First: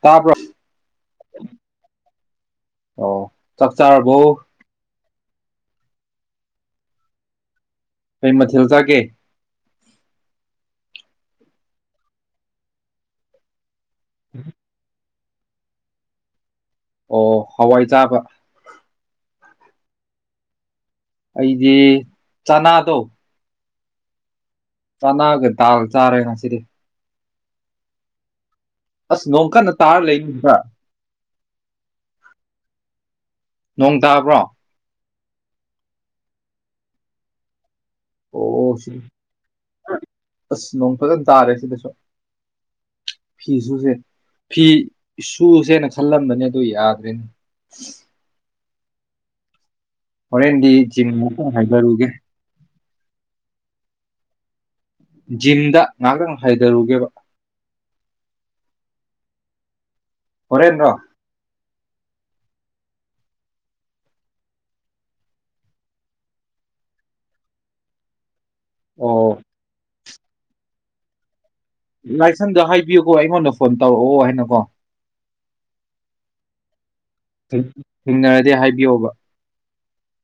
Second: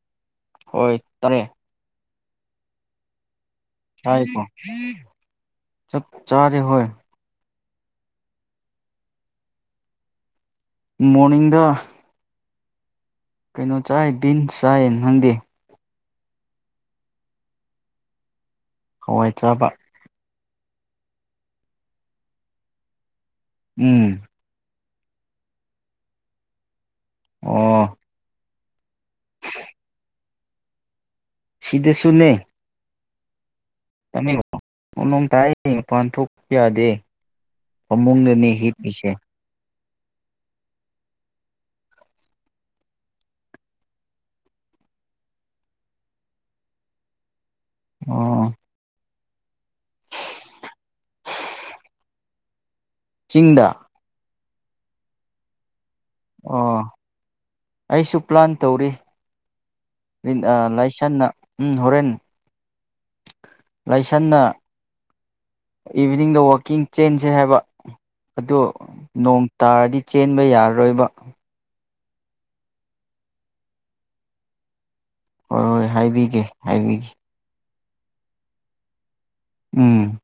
ꯇꯥꯕ꯭ꯔꯣ ꯍꯣꯏ ꯇꯥꯏꯑꯦ ꯑꯣ ꯆꯥꯛ ꯆꯥꯔꯕꯣ ꯍꯥꯏꯀꯣ ꯆꯛ ꯆꯥꯔꯦ ꯍꯣꯏ ꯀꯩ ꯃꯊꯦꯜ ꯆꯒꯦ ꯃꯣꯔꯅꯤꯡꯗ ꯀꯩꯅꯣ ꯆꯥꯏ ꯕꯤꯟ ꯆꯥꯏ ꯅꯪꯗꯤ ꯑꯣ ꯍꯋꯥꯏ ꯆꯥꯕ ꯍꯣꯋꯥꯏ ꯆꯥꯕ ꯑꯩꯗꯤ ꯆꯅꯥꯗꯣ ꯎꯝ ꯆꯥꯅꯥꯑꯒ ꯇꯗꯥꯜ ꯆꯥꯔꯦ ꯉꯁꯤꯗꯤ ꯑꯣ ꯑꯁ ꯅꯣꯡꯀꯅ ꯇꯥꯔ ꯂꯩ ꯍꯥ ꯁꯤꯗꯁꯨꯨꯅꯦ ꯅꯣꯡ ꯇꯥꯕ꯭ꯔꯣ ꯅꯣꯡꯇꯥꯏꯌꯦ ꯃꯄꯥꯟ ꯊꯣꯛꯄ ꯌꯥꯗꯦ ꯐꯃꯨꯡꯗꯅꯦ ꯑꯣ ꯁꯤ ꯍꯤꯠꯄꯤꯁꯦ ꯑꯁ ꯅꯣꯡꯐꯖꯅ ꯇꯥꯔꯦ ꯁꯤꯗꯁꯨ ꯐꯤꯁꯨꯁꯦ ꯐꯤꯁꯨꯨꯁꯦꯅ ꯈꯜꯂꯝꯕꯅꯦ ꯑꯗꯨ ꯌꯥꯗ꯭ꯔꯦꯅꯦ ꯑꯣ ꯍꯣꯔꯦꯟꯗꯤ ꯆꯤꯝ ꯃꯐꯝꯗ ꯍꯥꯏꯗꯔꯨꯒꯦ ꯆꯤꯡꯗ ꯖꯤꯝꯗ ꯉꯥꯏꯍꯥꯛꯇꯪ ꯑꯣ ꯍꯥꯏꯊꯔꯨꯒꯦꯕ ꯑꯩꯁꯨ ꯄ꯭ꯂꯥꯟ ꯇꯧꯔꯤ ꯑ ꯍꯣꯔꯦꯟꯔꯣ ꯂꯥꯏꯁꯟ ꯎꯝ ꯍꯣꯔꯦꯟ ꯂꯥꯏꯁꯟꯅ ꯏꯚꯤꯅꯤꯡꯗ ꯋꯥꯛꯀꯤꯡ ꯆꯦꯟꯁꯦ ꯍꯥꯏꯕ ꯑꯗꯣ ꯑꯣ ꯅꯣꯡ ꯇꯥꯔꯗꯤ ꯆꯦꯟꯕ ꯌꯥꯔꯔꯣꯏꯕ ꯂꯥꯏꯁꯪꯗ ꯍꯥꯏꯕꯤꯌꯨꯀꯣ ꯑꯩꯉꯣꯟꯗ ꯐꯣꯟ ꯇꯧꯔꯛꯑꯣ ꯍꯥꯏꯅꯀꯣ ꯍꯣꯏ ꯍꯣꯏ ꯍꯥꯏꯕꯤꯁꯦ ꯍꯥꯏꯕꯤꯁꯦ ꯊꯦꯡꯅꯔꯗꯤ ꯍꯥꯏꯕꯤꯌꯣꯕ ꯎꯝ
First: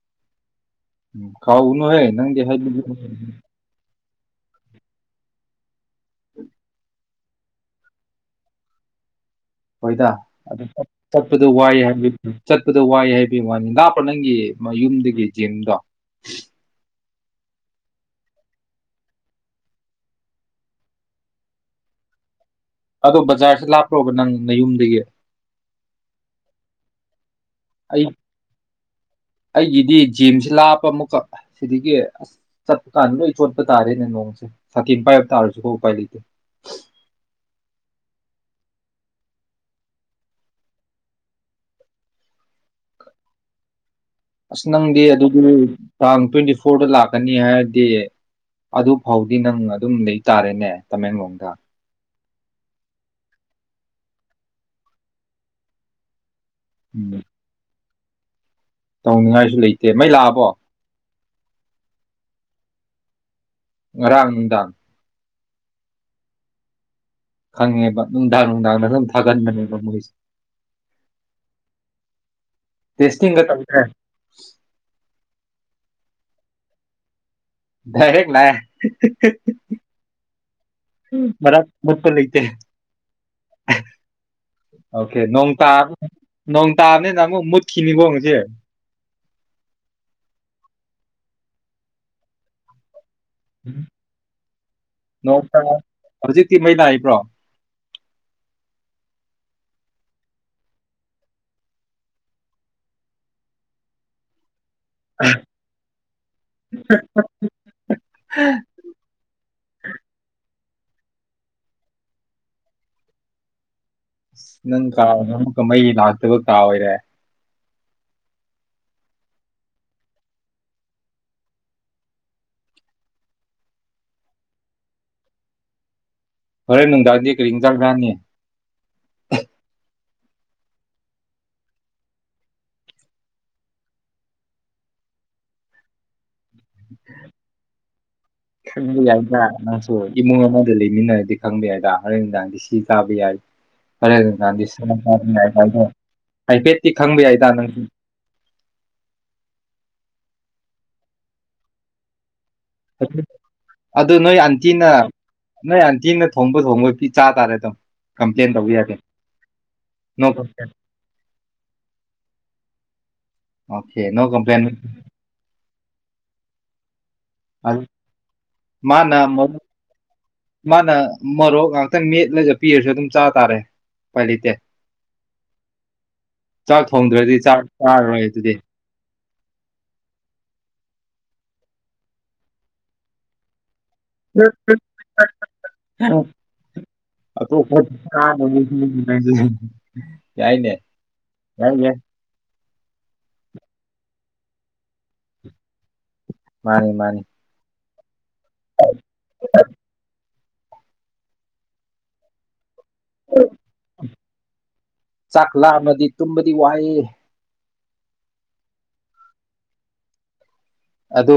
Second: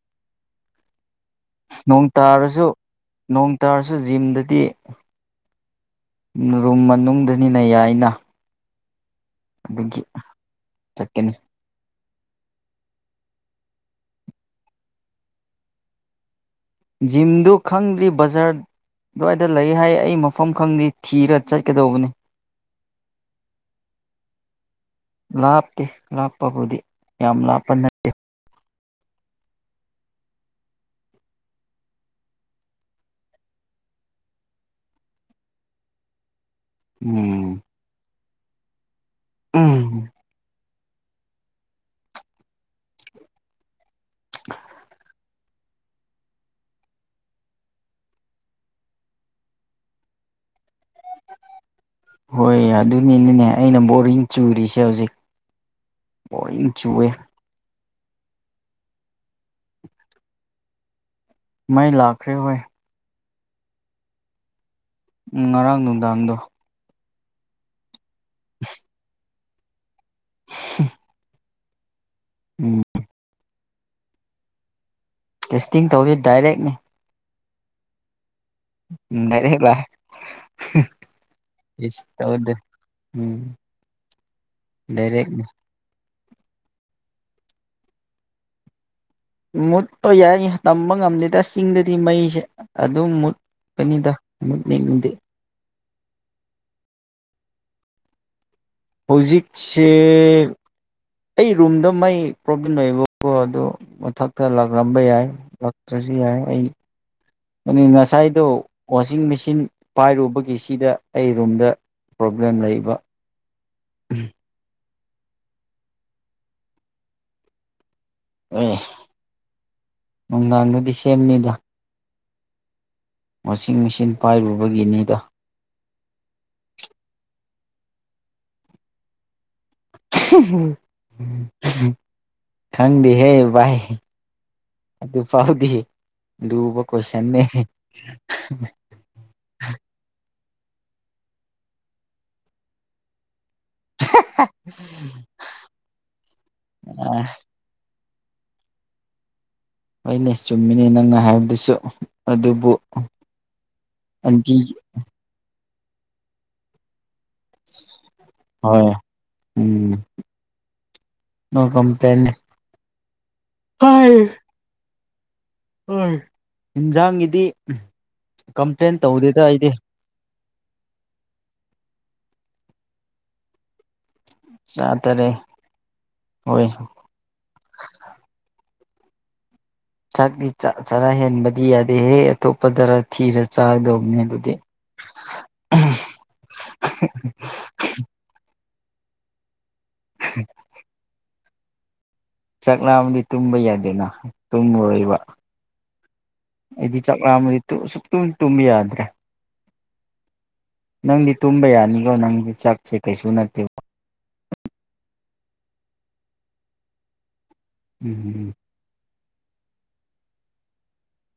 ꯎ ꯈꯥꯎ ꯎꯅꯣ ꯍꯦ ꯅꯪꯒꯦ ꯍꯥꯏ ꯨ ꯖꯤꯝꯗꯗꯤ ꯔꯨꯝ ꯃꯅꯨꯡꯗꯅꯤꯅ ꯌꯥꯏ ꯑꯩꯅ ꯍꯣꯏꯗ ꯑꯗꯨ ꯆꯠꯀꯅꯤ ꯆꯠꯄꯗꯨ ꯋꯥꯏ ꯍꯥꯏ ꯆꯠꯄꯗ ꯋꯥꯏ ꯍꯥꯏꯕ ꯋꯥꯅꯤ ꯂꯥꯞꯄ꯭ꯔꯥ ꯅꯪꯒꯤ ꯌꯨꯝꯗꯒꯤ ꯖꯤꯝꯗꯣ ꯖꯤꯝꯗꯨ ꯈꯪꯗ꯭ꯔꯤ ꯕꯖꯥꯔ ꯑꯗꯨ꯭ꯋꯥꯏꯗ ꯂꯩ ꯍꯥꯏ ꯑꯩ ꯃꯐꯝ ꯈꯪꯗ꯭ ꯊꯤꯔ ꯆꯠꯀꯗꯧꯕꯅꯤ ꯑꯗꯣ ꯕꯖꯥꯔꯁꯦ ꯂꯥꯞꯄ꯭ꯔꯣꯕ ꯅꯪ ꯅꯌꯨꯝꯗꯒꯤ ꯇꯕꯗꯤ ꯌꯥꯝ ꯂꯥꯞꯄ ꯑꯩ ꯅꯠꯇꯦ ꯑꯩꯒꯤꯗꯤ ꯖꯤꯝꯁꯦ ꯂꯥꯞꯄ ꯑꯃꯨꯛꯀꯛ ꯁꯤꯗꯒꯤ ꯑꯁ ꯆꯠꯄ ꯀꯥꯟꯗ ꯂꯣꯏ ꯆꯣꯠꯄ ꯇꯥꯔꯦꯅꯦ ꯅꯣꯡꯁꯦ ꯁꯥꯊꯦꯝ ꯄꯥꯏꯕ ꯇꯥꯔꯁꯨꯀꯣ ꯎꯄꯥꯏ ꯂꯩꯇꯦ ꯎꯝ ꯎꯝ ꯑꯁ ꯅꯪꯗꯤ ꯑꯗꯨꯒꯤ ꯇꯥꯡ ꯇ꯭ꯋꯦꯟꯇꯤ ꯐꯣꯔꯗ ꯂꯥꯛꯀꯅꯤ ꯍꯥꯏꯔꯗꯤ ꯑꯗꯨ ꯐꯥꯎꯗꯤ ꯅꯪ ꯑꯗꯨꯝ ꯂꯩꯇꯥꯥꯔꯦꯅꯦ ꯇꯃꯦꯡꯂꯣꯡꯗ ꯍꯣꯏ ꯑꯗꯨꯅꯤꯅꯤꯅꯦ ꯑꯩꯅ ꯕꯣꯔꯤꯡ ꯆꯨꯔꯤꯁꯦ ꯍꯧꯖꯤꯛ ꯍ ꯆꯨꯋꯦ ꯎꯝ ꯇꯧꯅꯤꯡꯉꯥꯏꯁꯨ ꯂꯩꯇꯦ ꯃꯩ ꯂꯥꯛꯑꯕꯣ ꯃꯩ ꯂꯥꯛꯈ꯭ꯔꯦ ꯍꯣꯏ ꯔꯥꯡꯅꯨꯡꯗꯥꯥꯡ ꯎ ꯉꯔꯥꯡ ꯅꯨꯡꯗꯥꯡꯗꯣ ꯈꯪꯉꯦꯕ ꯅꯨꯡꯗꯥꯡ ꯅꯨꯡꯗꯥꯡꯗ ꯑꯗꯨꯝ ꯊꯥꯒꯟꯕꯅꯦꯕ ꯃꯣꯏꯁꯦ ꯎ ꯇꯦꯁꯤ ꯇꯝꯦ ꯇꯦꯁꯇꯤꯡ ꯇꯧꯗꯤ ꯗꯥꯏꯔꯦꯛꯅꯤ ꯍꯦꯛ ꯅ ꯦꯔꯂ ꯃꯔꯛ ꯏꯁ ꯃꯨꯠꯄ ꯂꯩꯇꯦ ꯇꯧꯗꯦ ꯎꯝ ꯑꯣꯀꯦ ꯦꯔꯒ ꯅꯣꯡ ꯇꯥꯕ ꯅꯣꯡ ꯇꯥꯕꯅꯦ ꯅꯪꯃꯨ ꯃꯨꯠꯈꯤꯅꯤꯕꯣꯁꯦ ꯃꯨꯠꯄ ꯌꯥꯏ ꯇꯝꯕ ꯉꯝꯗꯦꯗ ꯆꯤꯡꯗꯗꯤ ꯃꯩꯁꯦ ꯑꯗꯨꯝ ꯃꯨꯠ ꯀꯅꯤꯗꯗꯦ ꯅꯣꯡ ꯇꯥ ꯍꯧꯖꯤꯛꯇꯤ ꯃꯩ ꯂꯏꯕ꯭ꯔꯣ ꯍꯧꯖꯤꯛꯁꯦ ꯑꯩ ꯔꯨꯝꯗꯣ ꯃꯥꯏ ꯄ꯭ꯔꯣꯕ꯭ꯂꯦꯝ ꯂꯩꯌꯦꯕꯀꯣ ꯑꯗꯣ ꯃꯊꯛꯇ ꯂꯥꯛ ꯔꯩꯁꯤ ꯑꯗꯨ ꯉꯁꯥꯏꯗꯣ ꯋꯥꯁꯤꯡ ꯃꯦꯆꯤꯟ ꯄꯥꯏꯔꯨꯕꯒꯤꯁꯤ ꯁꯤꯗ ꯑꯩ ꯔꯨꯝꯗ ꯄ꯭ꯔꯣꯕ꯭ꯂꯦꯝ ꯂꯩꯕ ꯅꯪ ꯀꯥ ꯑꯃꯨꯛꯀ ꯃꯩ ꯂꯥꯛꯇꯕ ꯀꯥ ꯑꯣꯏꯔꯦ ꯑꯦ ꯅꯨꯡꯗꯥꯡꯗꯨꯗꯤ ꯁꯦꯝꯅꯤꯗ ꯋꯥꯁꯤꯡ ꯃꯦꯆꯤꯟ ꯄꯥꯏꯔꯨꯕꯒꯤꯅꯤꯗ ꯍꯣꯔꯦ ꯅꯨꯡꯗꯥꯡꯗꯤ ꯀꯔꯤꯡ ꯆꯠꯈ꯭ꯔꯥꯅꯤ ꯈꯪꯗꯤ ꯍꯦ ꯏ ꯑꯗꯤ ꯐꯥꯎꯗꯤ ꯂꯕ ꯀꯣꯏꯁꯟꯃꯦ ꯈꯪꯕ ꯌꯥꯏꯗ ꯅꯪꯁꯨ ꯏꯃꯨꯡ ꯑꯃꯗ ꯂꯩꯃꯤꯟꯅꯔꯗꯤ ꯈꯪꯕ ꯌꯥꯏꯗ ꯍꯣꯔꯦꯟ ꯅꯨꯡꯗꯥꯡꯗꯤ ꯁꯤ ꯆꯥꯕ ꯌꯥꯏ ꯍꯣꯔꯦꯥꯟ ꯅꯨꯡꯗꯥꯡꯗꯤ [inaudible] ꯍꯥꯏꯐꯦꯠꯇꯤ ꯑ ꯈꯪꯕ ꯌꯥꯏꯗ ꯅꯪꯁꯨ ꯍꯣꯏꯅꯦ ꯆꯨꯝꯃꯤꯅꯦ ꯅꯪꯅ ꯍꯥꯏꯕꯗꯨꯁꯨ ꯑꯗꯨꯕꯨ ꯑꯗꯨ ꯑꯗꯨ ꯅꯣꯏ ꯑꯟꯇꯤ ꯑꯟꯇꯤꯅ ꯅꯣꯏ ꯑꯟꯇꯤꯅ ꯊꯣꯡꯕ ꯊꯣꯡꯕꯒꯤ ꯆꯥ ꯇꯥꯔꯦꯗꯣ ꯀꯝꯄ꯭ꯂꯦꯟ ꯇꯧꯕꯤ ꯌꯥꯗꯦ ꯍꯣꯏ ꯎꯝ ꯅꯣ ꯀꯝꯄ꯭ꯂꯦꯟ ꯅꯣ ꯀꯝꯄ꯭ꯂꯦꯟ ꯑꯣꯀꯦ ꯅꯣ ꯀꯝꯄ꯭ꯂꯦꯟ ꯎꯏ ꯏꯟꯖꯥꯡꯒꯤ ꯗꯤ ꯀꯝꯄ꯭ꯂꯦꯟ ꯃꯥꯅ ꯇꯧꯗꯦꯗ ꯑꯩꯗꯤ ꯃꯥꯅ ꯃꯣꯔꯣꯛ ꯉꯥꯛꯇꯪ ꯃꯦꯠꯂꯒ ꯄꯤꯔꯁꯨ ꯑꯗꯨꯝ ꯆꯥ ꯇꯥꯔꯦ ꯎꯄꯥꯏ ꯂꯩꯇꯦ ꯆꯥꯇꯔꯦ ꯍꯣꯏ ꯆꯥꯛ ꯊꯣꯡꯗ꯭ꯔꯗꯤ ꯆꯥꯛ ꯆꯥꯔꯔꯣꯏ ꯑꯗꯨꯗꯤ ꯆꯥꯛꯇꯤ ꯆꯔꯥ ꯍꯦꯟꯕꯗꯤ ꯌꯥꯗꯦꯍꯦ ꯑꯇꯣꯞꯄꯗꯔ ꯊꯤꯔ ꯆꯥꯛꯗꯧ [inaudible] ꯎꯝ ꯌꯥꯏꯅꯦ ꯌꯥꯏ ꯌꯥꯏ ꯆꯥꯛꯂꯥꯝꯗꯤ ꯇꯨꯝꯕ ꯌꯥꯗꯦꯅ ꯇꯨꯝꯃꯣꯏꯕ ꯃꯥꯅꯤ ꯑꯩꯗꯤ ꯆꯥꯛ ꯃꯥꯅꯤ ꯂꯥꯝꯃꯗꯤ ꯇꯨꯝꯕ ꯁꯨꯛ ꯇꯨꯝ ꯇꯨꯝꯕ ꯌꯥꯗ꯭ꯔꯦ ꯅꯪꯗꯤ ꯇꯨꯝꯕ ꯌꯥꯅꯤꯀꯣ ꯅꯪꯗꯤ ꯆꯥꯛ ꯁꯤ ꯀꯩꯁꯨ ꯅꯠꯇꯦꯕ ꯆꯥꯛꯂꯥꯝꯃꯗꯤ ꯇꯨꯝꯕꯗꯤ ꯋꯥꯏꯑꯦ ꯎꯝ ꯑꯗꯣ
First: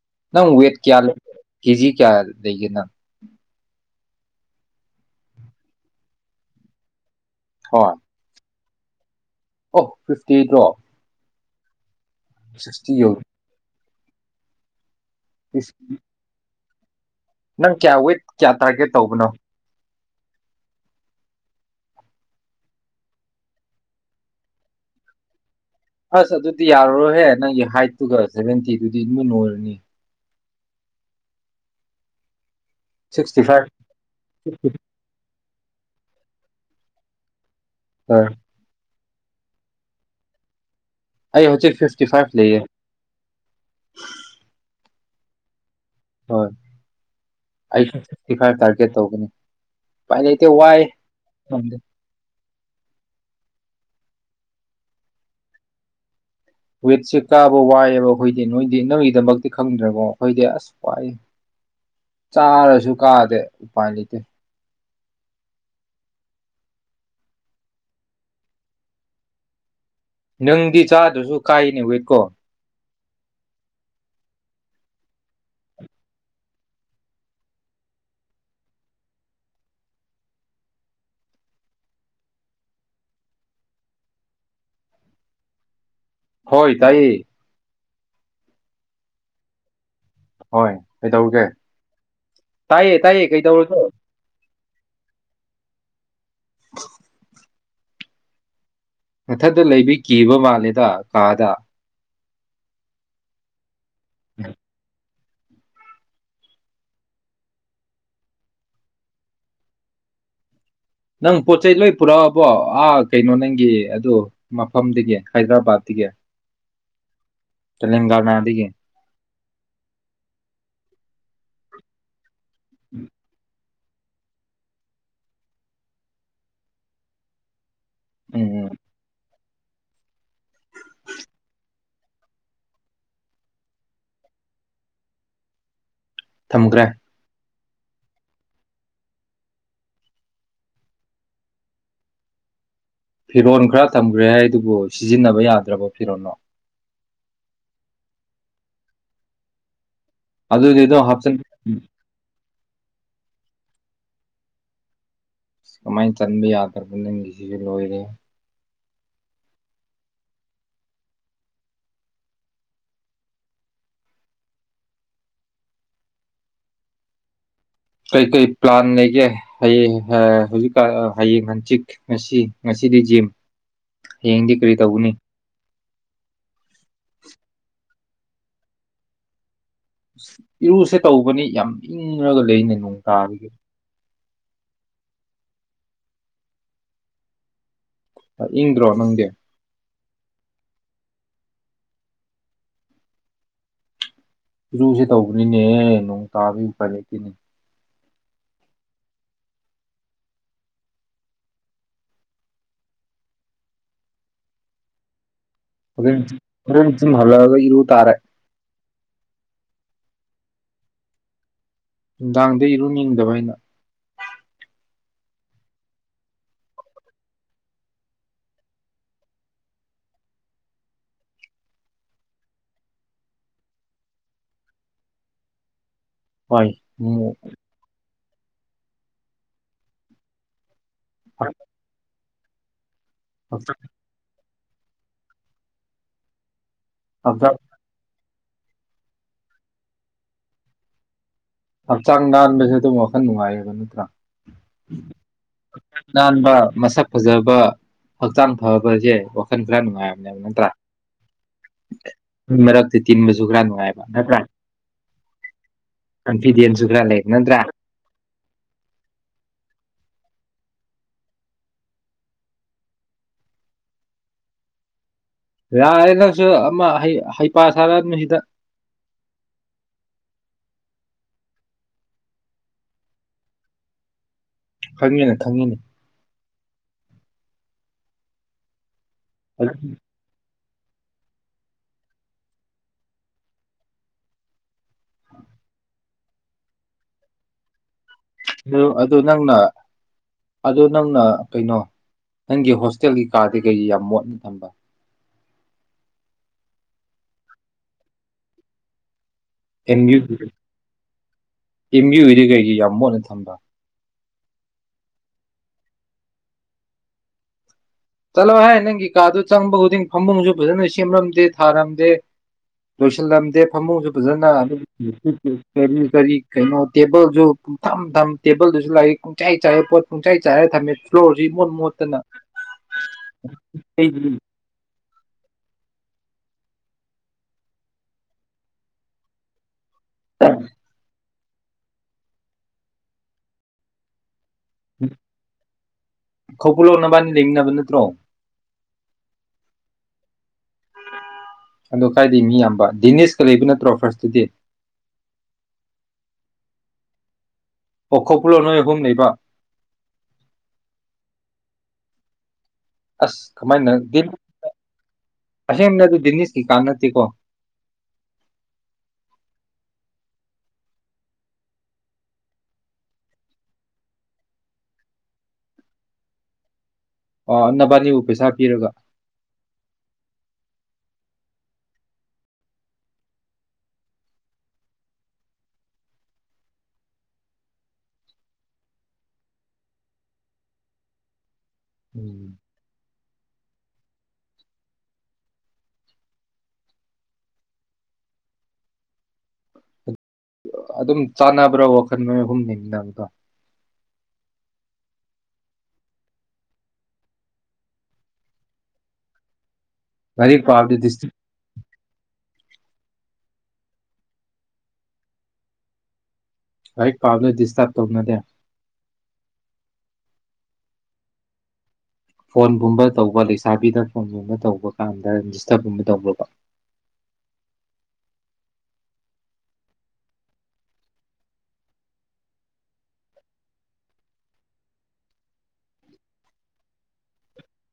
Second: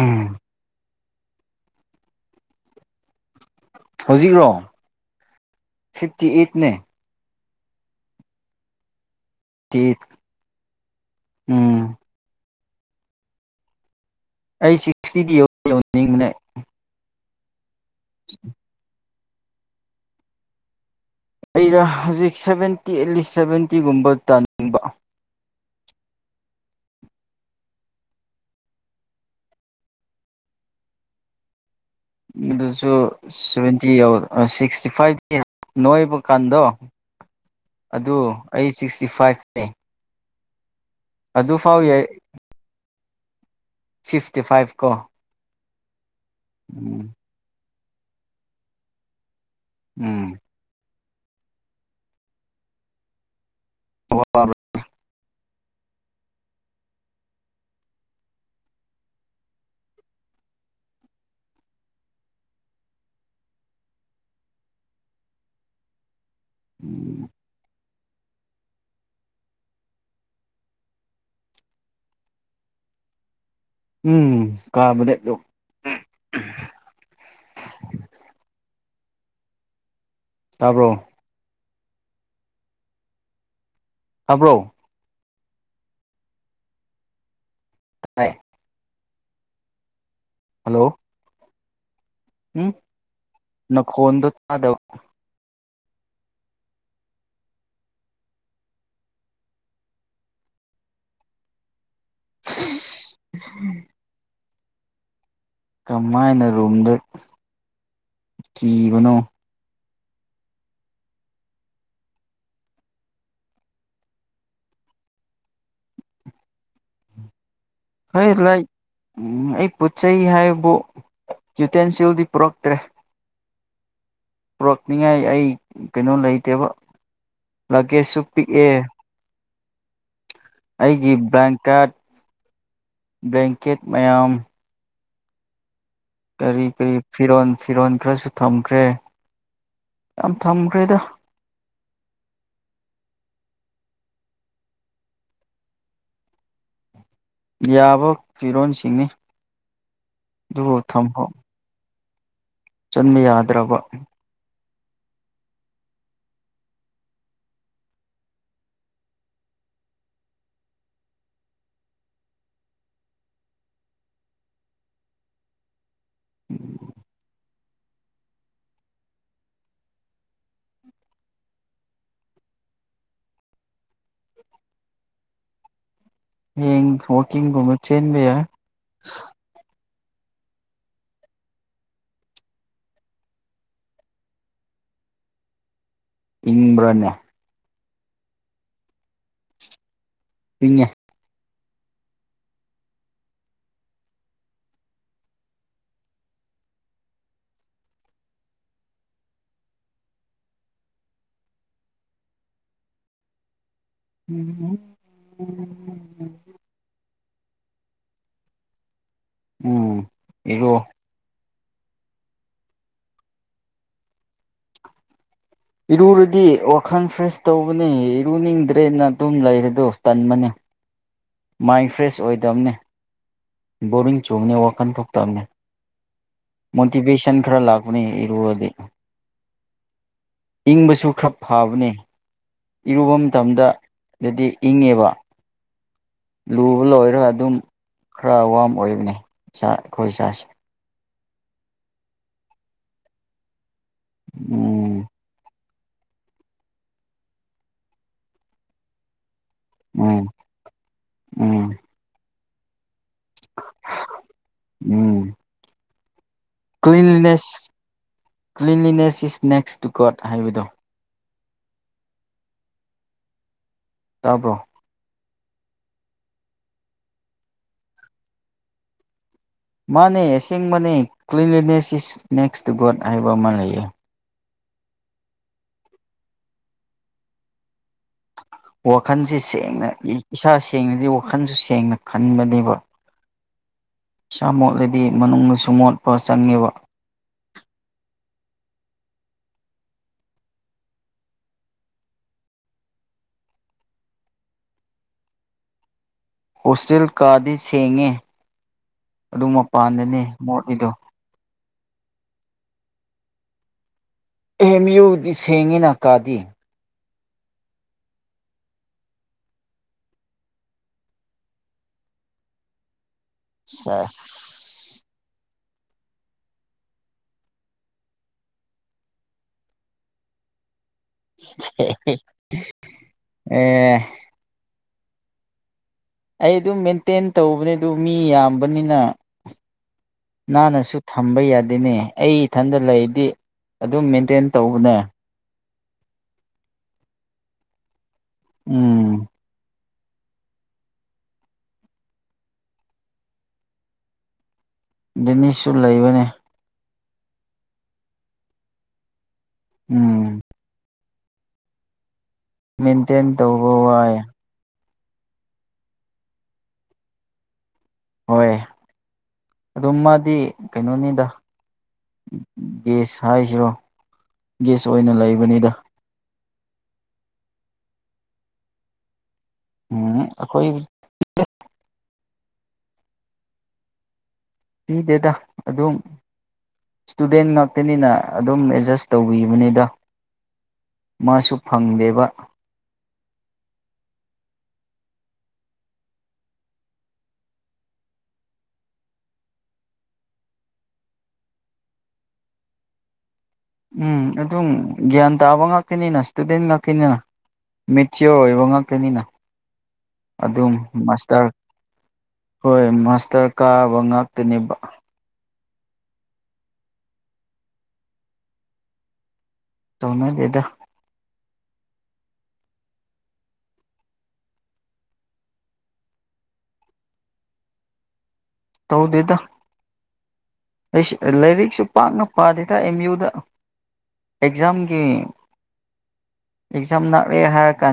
ꯎꯝ ꯅꯪ ꯋꯦꯠ ꯀꯌꯥ ꯂꯩ ꯀꯦꯖꯤ ꯀꯌꯥ ꯂꯩꯒꯦ ꯅꯪ ꯍꯧꯖꯤꯛꯔꯣ ꯐꯤꯐꯇꯤꯑꯩꯠꯅꯦ ꯍꯣꯏ ꯑꯣ ꯐꯤꯐꯇꯤ ꯗ꯭ꯔꯣ ꯎꯝ ꯁꯤꯁꯇꯤ ꯌꯧ ꯑꯩꯁꯤ ꯁꯤꯁꯛꯁꯇꯤꯗꯤ ꯌꯧꯗꯤ ꯌꯥꯎꯅꯤꯡꯕꯅꯦ ꯅꯪ ꯀꯌꯥ ꯋꯦꯠ ꯀꯌꯥ ꯇꯥꯔꯒꯦꯠ ꯇꯧꯕꯅꯣ ꯑꯩꯔ ꯍꯧꯖꯤꯛ ꯁꯚꯦꯟꯇꯤ ꯑꯦꯠꯂꯤꯁ ꯁꯚꯦꯟꯇꯤꯒꯨꯝꯕ ꯇꯥꯅꯤꯡꯕ ꯑꯁ ꯑꯗꯨꯗꯤ ꯌꯥꯔꯔꯣꯏꯍꯦ ꯅꯪꯒꯤ ꯍꯥꯏꯠꯇꯨꯒ ꯁꯚꯦꯟꯇꯤꯗꯨꯗꯤ ꯃꯨꯛ ꯅꯣꯏꯔꯅꯤ ꯑꯗꯨꯖ ꯇꯨ ꯁꯤꯛꯁꯇꯤ ꯐꯥꯏꯚ ꯁꯚꯦꯟꯇꯤ ꯌꯥꯎ ꯁꯤꯛꯁꯇꯤ ꯐꯥꯏꯚꯇꯤ ꯅꯣꯏꯕ ꯀꯥꯟꯗꯣ꯫ ꯑꯗꯨ ꯑꯩ ꯁꯤꯛꯁꯇꯤ ꯐꯥꯏꯐꯦ ꯑꯩ ꯍꯧꯖꯤꯛ ꯐꯤꯐꯇꯤ ꯐꯥꯏꯚ ꯂꯩꯌꯦ꯫ ꯁꯤꯐꯇꯤ ꯐꯥꯏꯚ ꯀꯣ ꯎꯝ꯫ ꯑꯩꯁꯨ ꯁꯤꯛꯁꯇꯤ ꯐꯥꯏꯚ ꯇꯥꯔꯒꯦꯠ ꯇꯧꯕꯅꯤ ꯎꯄꯥꯏ ꯂꯩꯇꯦ ꯎꯝ ꯋꯥꯏꯌꯦ꯫ ꯄꯥꯟꯗꯦ꯫ [unintelligible] ꯋꯥꯕ꯭ꯔ꯫ ꯋꯦꯠꯁꯦ ꯀꯥꯕ ꯋꯥꯏꯑꯦꯕ ꯑꯩꯈꯣꯏꯗꯤ ꯅꯣꯏꯗꯤ ꯅꯪꯒꯤꯗꯃꯛꯇꯤ ꯈꯪꯗ꯭ꯔꯕꯣ ꯑꯩꯈꯣꯏꯗꯤ ꯑꯁ ꯋꯥꯏ ꯆꯥꯔꯁꯨ ꯀꯥꯗꯦ ꯎꯄꯥꯏ ꯂꯩꯇꯦ꯫ ꯅꯪꯗꯤ ꯆꯥꯗ꯭ꯔꯁꯨ ꯀꯥꯏꯌꯦꯅꯦ ꯋꯦꯠꯀꯣ꯫ ꯎꯝ ꯀꯥꯕꯅꯦ ꯑꯗꯣ꯫ ꯇꯥꯕ꯭ꯔꯣ꯫ ꯍꯥꯥꯕ꯭ꯔꯣ ꯍꯣꯏ ꯇꯥꯏꯌꯦ꯫ ꯇꯥꯏ꯫ ꯍꯣꯏ ꯍꯜꯂꯣ ꯀꯩ ꯇꯧꯒꯦ ꯇꯥꯏꯌꯦ ꯇꯥꯏꯌꯦ ꯀꯩ ꯇꯧꯔ ꯇ ꯑꯗ ꯑ ꯃꯊꯛꯇ ꯂꯩꯕꯤ ꯀꯤꯕ ꯃꯥꯂꯦꯗ ꯀꯥꯗ ꯎ ꯎꯝ ꯀꯃꯥꯏꯅ ꯔꯣꯝꯗ ꯊꯤꯕꯅꯣ ꯅꯪ ꯄꯣꯠ ꯆꯩꯩ ꯂꯣꯏ ꯄꯨꯔꯛꯑꯕꯣ ꯑꯥ ꯀꯩꯅꯣ ꯅꯪꯒꯤ ꯑꯗꯨ ꯃꯐꯝꯗꯒꯤ ꯍꯥꯏꯗ꯭ꯔꯕꯥꯠꯇꯒꯤ ꯍꯣꯏ ꯇꯂꯪꯒꯅꯥꯗꯤ ꯂꯥꯏꯛ ꯑꯩ ꯄꯨꯠꯆꯩ ꯍꯥꯏꯕꯨ ꯌꯨꯇꯦꯟꯁꯤꯜꯗꯤ ꯄꯛ ꯇ꯭ꯔꯦ ꯄꯨꯔꯛꯅꯤꯉꯥꯏ ꯑꯩ ꯀꯩꯅꯣ ꯂꯩꯇꯦꯕ ꯂꯒꯦꯖꯁꯨ ꯎꯝ ꯎꯝ ꯄꯤꯛꯑꯦ ꯑꯩꯒꯤ ꯕ꯭ꯂꯥꯡꯀꯦꯠ ꯕ꯭ꯂꯦꯡꯀꯦꯠ ꯃꯌꯥꯝ ꯀꯔꯤ ꯊꯝꯈ꯭ꯔꯦ ꯀꯔꯤ ꯐꯤꯔꯣꯣꯟ ꯐꯤꯔꯣꯟ ꯈꯔꯁꯨ ꯊꯝꯈ꯭ꯔꯦ ꯌꯥꯝ ꯊꯝꯈ꯭ꯔꯦꯗ ꯐꯤꯔꯣꯜ ꯈꯔ ꯊꯝꯈ꯭ꯔꯦ ꯍꯥꯏ ꯑꯗꯨꯕꯨ ꯁꯤꯖꯤꯟꯅꯕ ꯌꯥꯗ꯭ꯔꯕꯣ ꯐꯤꯔꯣꯜꯅꯣ ꯌꯥꯕ ꯐꯤꯔꯣꯟꯁꯤꯡꯅꯤ ꯑꯗꯨꯕꯨ ꯑꯗꯨꯗꯣ ꯍꯥꯞ ꯊꯝꯐꯝ ꯆꯟꯕ ꯌꯥꯗ꯭ꯔꯕ ꯑ ꯀꯃꯥꯏꯅ ꯆꯟꯕ ꯌꯥꯒꯗꯔꯕ ꯅꯪꯒꯤꯁꯤꯁꯨ ꯂꯣꯏꯔꯦ ꯎꯝ ꯀꯩꯀꯩ ꯄ꯭ꯂꯥꯟ ꯂꯩꯒꯦ ꯍꯌꯦꯡ ꯍꯧꯖꯤꯛꯀꯥꯟ ꯍꯌꯦꯡ ꯍꯪꯆꯤꯛ ꯉꯁꯤ ꯉꯁꯤꯗꯤ ꯖꯤꯝ ꯍꯌꯦꯡꯗꯤ ꯀꯔꯤ ꯇꯧꯕꯅꯤ ꯍꯌꯦꯡ ꯋꯥꯜꯀꯤꯡꯒꯨꯝꯕ ꯆ°ꯟꯕ ꯌꯥꯏ ꯏꯔꯨꯁꯦ ꯇꯧꯕꯅꯤ ꯌꯥꯝ ꯏꯪꯉꯒ ꯂꯩꯅꯦ ꯅꯣꯡ ꯇꯥꯕꯒꯤ ꯏꯪꯕ꯭ꯔꯅꯦ ꯏꯪꯗ꯭ꯔꯣ ꯅꯪꯗꯤ ꯏꯪꯉꯦ ꯏꯔꯨꯁꯦ ꯇꯧꯕꯅꯤꯅꯦꯍ ꯅꯣꯡ ꯇꯥꯕꯒꯤ ꯎꯄꯥꯏ ꯂꯩꯇꯦ ꯎꯝ ꯎꯝ ꯑꯗꯨ ꯍꯜꯂꯛꯑꯒ ꯏꯔꯨ ꯇꯥꯔꯦ ꯎꯝ ꯏꯔꯣ ꯅꯨꯡꯗꯥꯡꯗ ꯏꯔꯨꯅꯤꯡꯗꯕ ꯑꯩꯅ ꯏꯔꯨꯔꯗꯤ ꯋꯥꯈꯜ ꯐ꯭ꯔꯦꯁ ꯇꯧꯕꯅꯤ ꯏꯔꯨꯅꯤꯡꯗ꯭ꯔꯦꯅ ꯑꯗꯨꯝ ꯂꯩꯔꯗꯣ ꯇꯟꯕꯅꯤ ꯃꯥꯏꯟ ꯐ꯭ꯔꯦꯁ ꯑꯣꯏꯗꯕꯅꯤ ꯕꯣꯔꯤꯡ ꯆꯨꯅꯤ ꯋꯥꯈꯜ ꯊꯣꯛꯇꯕꯅꯤ ꯍꯣꯏ ꯑꯃꯨꯛ ꯃꯣꯇꯤꯚꯦꯁꯟ ꯈꯔ ꯂꯥꯛꯄꯅꯦ ꯂꯨꯔꯗꯤ ꯏꯪꯕꯁꯨ ꯈꯔ ꯐꯕꯅꯤ ꯏꯔꯨꯕ ꯃꯇꯝꯗ ꯍꯛꯆꯥꯡ ꯔꯦꯗꯤ ꯏꯪꯉꯦꯕ ꯂꯨꯕ ꯂꯣꯏꯔꯒ ꯑꯗꯨꯝ ꯍꯛꯆꯥꯡ ꯈꯔ ꯋꯥꯝ ꯑꯣꯏꯕꯅꯤ ꯏꯆꯥ ꯑꯈꯣꯏ ꯏꯥꯁꯥꯁꯦ ꯍꯛꯆꯥꯡ ꯅꯥꯟꯕꯁꯦ ꯑꯗꯨꯝ ꯋꯥꯈꯟ ꯅꯨꯡꯉꯥꯏꯔꯥꯕꯅꯦ ꯎꯝ ꯃꯁꯥ ꯅꯟꯕ ꯃꯁꯛ ꯐꯖꯕ ꯍꯛꯆꯥꯡ ꯐꯕꯁꯦ ꯋꯥ ꯋꯥꯈꯟ ꯈ꯭ꯔ ꯎꯝ ꯅꯨꯡꯉꯥꯏꯕꯅꯦ ꯅꯠꯇ꯭ꯔꯥ? ꯎꯝ ꯃꯤ ꯃꯔꯛ ꯇꯩ ꯇꯤꯟꯕꯁꯨ ꯈꯔ ꯅꯨꯡꯉꯥꯏꯕ ꯅꯠꯇ꯭ꯔ? ꯎꯝ cleanliness cleanliness is next to God ꯍꯥꯏꯕꯗꯣ ꯇꯥꯕ꯭ꯔꯣ? ꯌꯥꯔꯦ ꯅꯪꯁꯨ ꯑꯃ ꯍꯩ ꯍꯩꯄꯥ ꯁꯥꯔꯛꯑꯅꯨꯁꯤꯗ ꯃꯥꯅꯦ ꯑꯁꯦꯡꯕꯅꯦ cleanliness is next to God ꯍꯥꯏꯕ ꯑꯃ ꯂꯩꯌꯦ꯫ ꯈꯪꯉꯤꯅꯦ ꯈꯪꯉꯤꯅꯦ ꯑꯣ ꯈꯟꯁꯦ ꯁꯦꯡꯅ ꯏꯤ ꯏꯁꯥ ꯁꯤ ꯁꯦꯡꯉꯥꯗꯤ ꯋꯥꯈꯟꯁꯨ ꯁꯦꯡꯅ ꯈꯟꯕꯅꯦꯕ, ꯏꯁꯥ ꯃꯣꯠꯂꯗꯤ ꯃꯅꯨꯡꯗꯁꯨ ꯃꯣꯠꯄ ꯆꯪꯉꯦꯕ ꯑꯗꯨ ꯑꯗꯨ ꯅꯪꯅ ꯑꯗꯨ ꯅꯪꯅ ꯀꯩꯅꯣ ꯅꯪꯒꯤ ꯍꯣꯁꯇꯦꯜꯒꯤ ꯀꯥꯗꯤ ꯀꯩꯒꯤ ꯌꯥꯝ ꯃꯣꯠꯅ ꯊꯝꯕ? ꯍꯣꯁꯇꯦꯜ ꯀꯥꯗꯤ ꯁꯦꯡꯉꯦ ꯑꯗꯨ ꯃꯄꯥꯟꯗꯅꯦ ꯃꯣꯠꯂꯤꯗꯣ ꯑꯦꯝ ꯌꯨ ꯒꯤꯗꯤ ꯀꯩꯒꯤ ꯌꯥꯝ ꯃꯣꯠꯅ ꯊꯝꯕ? ꯑꯦꯝ ꯌꯨꯗꯤ ꯁꯦꯡꯉꯦꯅ ꯀꯥꯗꯤ ꯆꯠꯂꯣ ꯍꯥꯏ ꯅꯪꯒꯤ ꯀꯥꯗꯨ ꯆꯪꯕ ꯈꯨꯗꯤꯡ ꯐꯃꯨꯡꯁꯨ ꯐꯖꯅ ꯁꯦꯝꯔꯝꯗꯦ ꯊꯥꯔꯝꯗꯦ ꯂꯣꯏꯁꯤꯜꯂꯝꯗꯦ ꯐꯃꯨꯡꯁꯨ ꯐꯖꯅ ꯑꯗꯨꯒꯤ ꯁꯦꯁ [unintelligible] ꯀꯔꯤ ꯀꯔꯤ ꯀꯩꯅꯣ ꯇꯦꯕꯜꯁꯨ ꯄꯝꯊꯝ ꯊꯝ, ꯇꯦꯕꯜꯗꯨꯁꯨ ꯂꯥꯏꯔꯤꯛ ꯄꯨꯡꯆꯥꯏ ꯆꯥꯏ ꯄꯣꯠ ꯄꯨꯡꯆꯥꯏ ꯆꯥꯏꯔ ꯊꯝꯃꯦ ꯐ꯭ꯂꯣꯔꯁꯤ ꯏꯃꯣꯠ ꯃꯣꯠꯇꯅ ꯑꯦ ꯑꯩꯗꯤ ꯑꯩ ꯑꯗꯨꯝ ꯃꯦꯟꯇꯦꯟ ꯇꯧꯕꯅꯦ ꯑꯗꯨ ꯃꯤ ꯌꯥꯝꯕꯅꯤꯅ ꯅꯥꯟꯅꯁꯨ ꯊꯝꯕ ꯌꯥꯏ ꯑꯗꯨꯅꯦ ꯑꯩ ꯏꯊꯟꯗ ꯂꯩꯗꯤ ꯑꯗꯨꯝ ꯃꯦꯟꯇꯦꯟ ꯇꯧꯕꯅꯦ ꯀꯧꯒꯨꯜꯂꯣꯟ ꯅꯕꯟꯅꯤ ꯂꯩꯃꯤꯟꯅꯕ ꯅꯠꯇ꯭ꯔꯣ? ꯎꯝ ꯑꯗꯣ ꯀꯥꯏꯗꯤ ꯃꯤ ꯌꯥꯝꯕ ꯗꯤꯅꯦꯁꯀꯥ ꯂꯩꯕ ꯅꯠꯇ꯭ꯔꯣ ꯐꯥꯔꯁꯇꯥꯗꯤ? ꯗꯤꯅꯤꯁꯨ ꯂꯩꯕꯅꯤ ꯑꯣꯈꯣ ꯄꯨꯂꯣ ꯅꯣꯏꯑꯍꯨꯝ ꯅꯦꯕ ꯎꯝ ꯃꯦꯟꯇꯦꯟ ꯇꯧꯕ ꯋꯥꯏ ꯑꯁꯦꯝ ꯅꯗꯨ ꯖꯤꯅꯤꯁꯀꯤ ꯀꯥꯥꯅꯠꯇꯦꯀꯣ ꯍꯣꯏ ꯑꯗꯨꯝ ꯃꯥꯗꯤ ꯀꯩꯅꯣꯅꯤꯗ ꯒꯦꯁ ꯍꯥꯏꯁꯤꯔꯣ ꯒꯦꯁ ꯑꯣꯏꯅ ꯂꯩꯕꯅꯤꯗ ꯑꯣ ꯅꯕꯟꯅꯤꯕꯨ ꯄꯩꯁꯥ ꯄꯤꯔꯒ ꯎꯝ ꯑꯩꯈꯣꯏ ꯄꯤꯗꯦꯗ ꯑꯗꯨꯝ ꯏꯁꯇꯨꯗꯦꯟ ꯉꯥꯛꯇꯅꯤꯅ ꯑꯗꯨꯝ ꯑꯦꯠꯖꯁ ꯇꯧꯕꯤꯕꯅꯤꯗ ꯃꯥꯁꯨ ꯐꯪꯗꯦꯕ ꯎꯝ ꯑꯗꯨꯝ ꯆꯥꯟꯅꯕ꯭ꯔꯥ ꯋꯥꯈꯜ ꯅꯣꯏ ꯑꯍꯨꯝꯅꯤꯗ ꯂꯩꯃꯤꯟꯅꯕꯗ ꯎꯝ ꯑꯗꯨꯝ ꯒ꯭ꯌꯥꯟ ꯇꯥꯕ ꯉꯥꯛꯇꯅꯤꯅ ꯏꯁꯇꯨꯗꯦꯟ ꯉꯥꯛꯇꯅꯤꯅ ꯃꯦꯆꯤꯌꯣꯔ ꯑꯣꯏꯕ ꯉꯥꯛꯇꯅꯤꯅ ꯂꯥꯏꯔꯤꯛ ꯑꯗꯨꯝ ꯄꯥꯕꯗ ꯗꯤꯁꯇ꯭ꯔꯤꯛ ꯃꯥꯁꯇꯔ ꯍꯣꯏ ꯃꯥꯁꯇꯔ ꯀꯥꯕ ꯉꯥꯛꯇꯅꯦꯕ ꯂꯥꯏꯔꯤꯛ ꯄꯥꯝꯅ ꯗꯤꯁꯇꯥꯔꯕ ꯇꯧꯅꯗꯦ ꯇꯧꯅꯗꯦꯗ ꯐꯣꯟꯒꯨꯝꯕ ꯇꯧꯕ ꯂꯩꯁꯥꯕꯤꯗ ꯐꯣꯟꯒꯨꯝꯕ ꯇꯧꯕ ꯀꯥꯟꯗ ꯗꯤꯁꯇꯞꯕꯒꯨꯝꯕ ꯇꯧꯗꯕꯔ ꯇꯧꯗꯦꯗ ꯑꯩ ꯂꯥꯏꯔꯤꯛꯁꯨ ꯄꯥꯛꯅ ꯄꯥꯗꯦꯗ ꯑꯦꯝ ꯌꯨꯗ ꯑꯦꯛꯖꯥꯝꯒꯤ ꯑꯦꯛꯖꯥꯝ ꯅꯥꯛꯑꯦ ꯍꯥꯏꯔ ꯀꯥꯟꯗ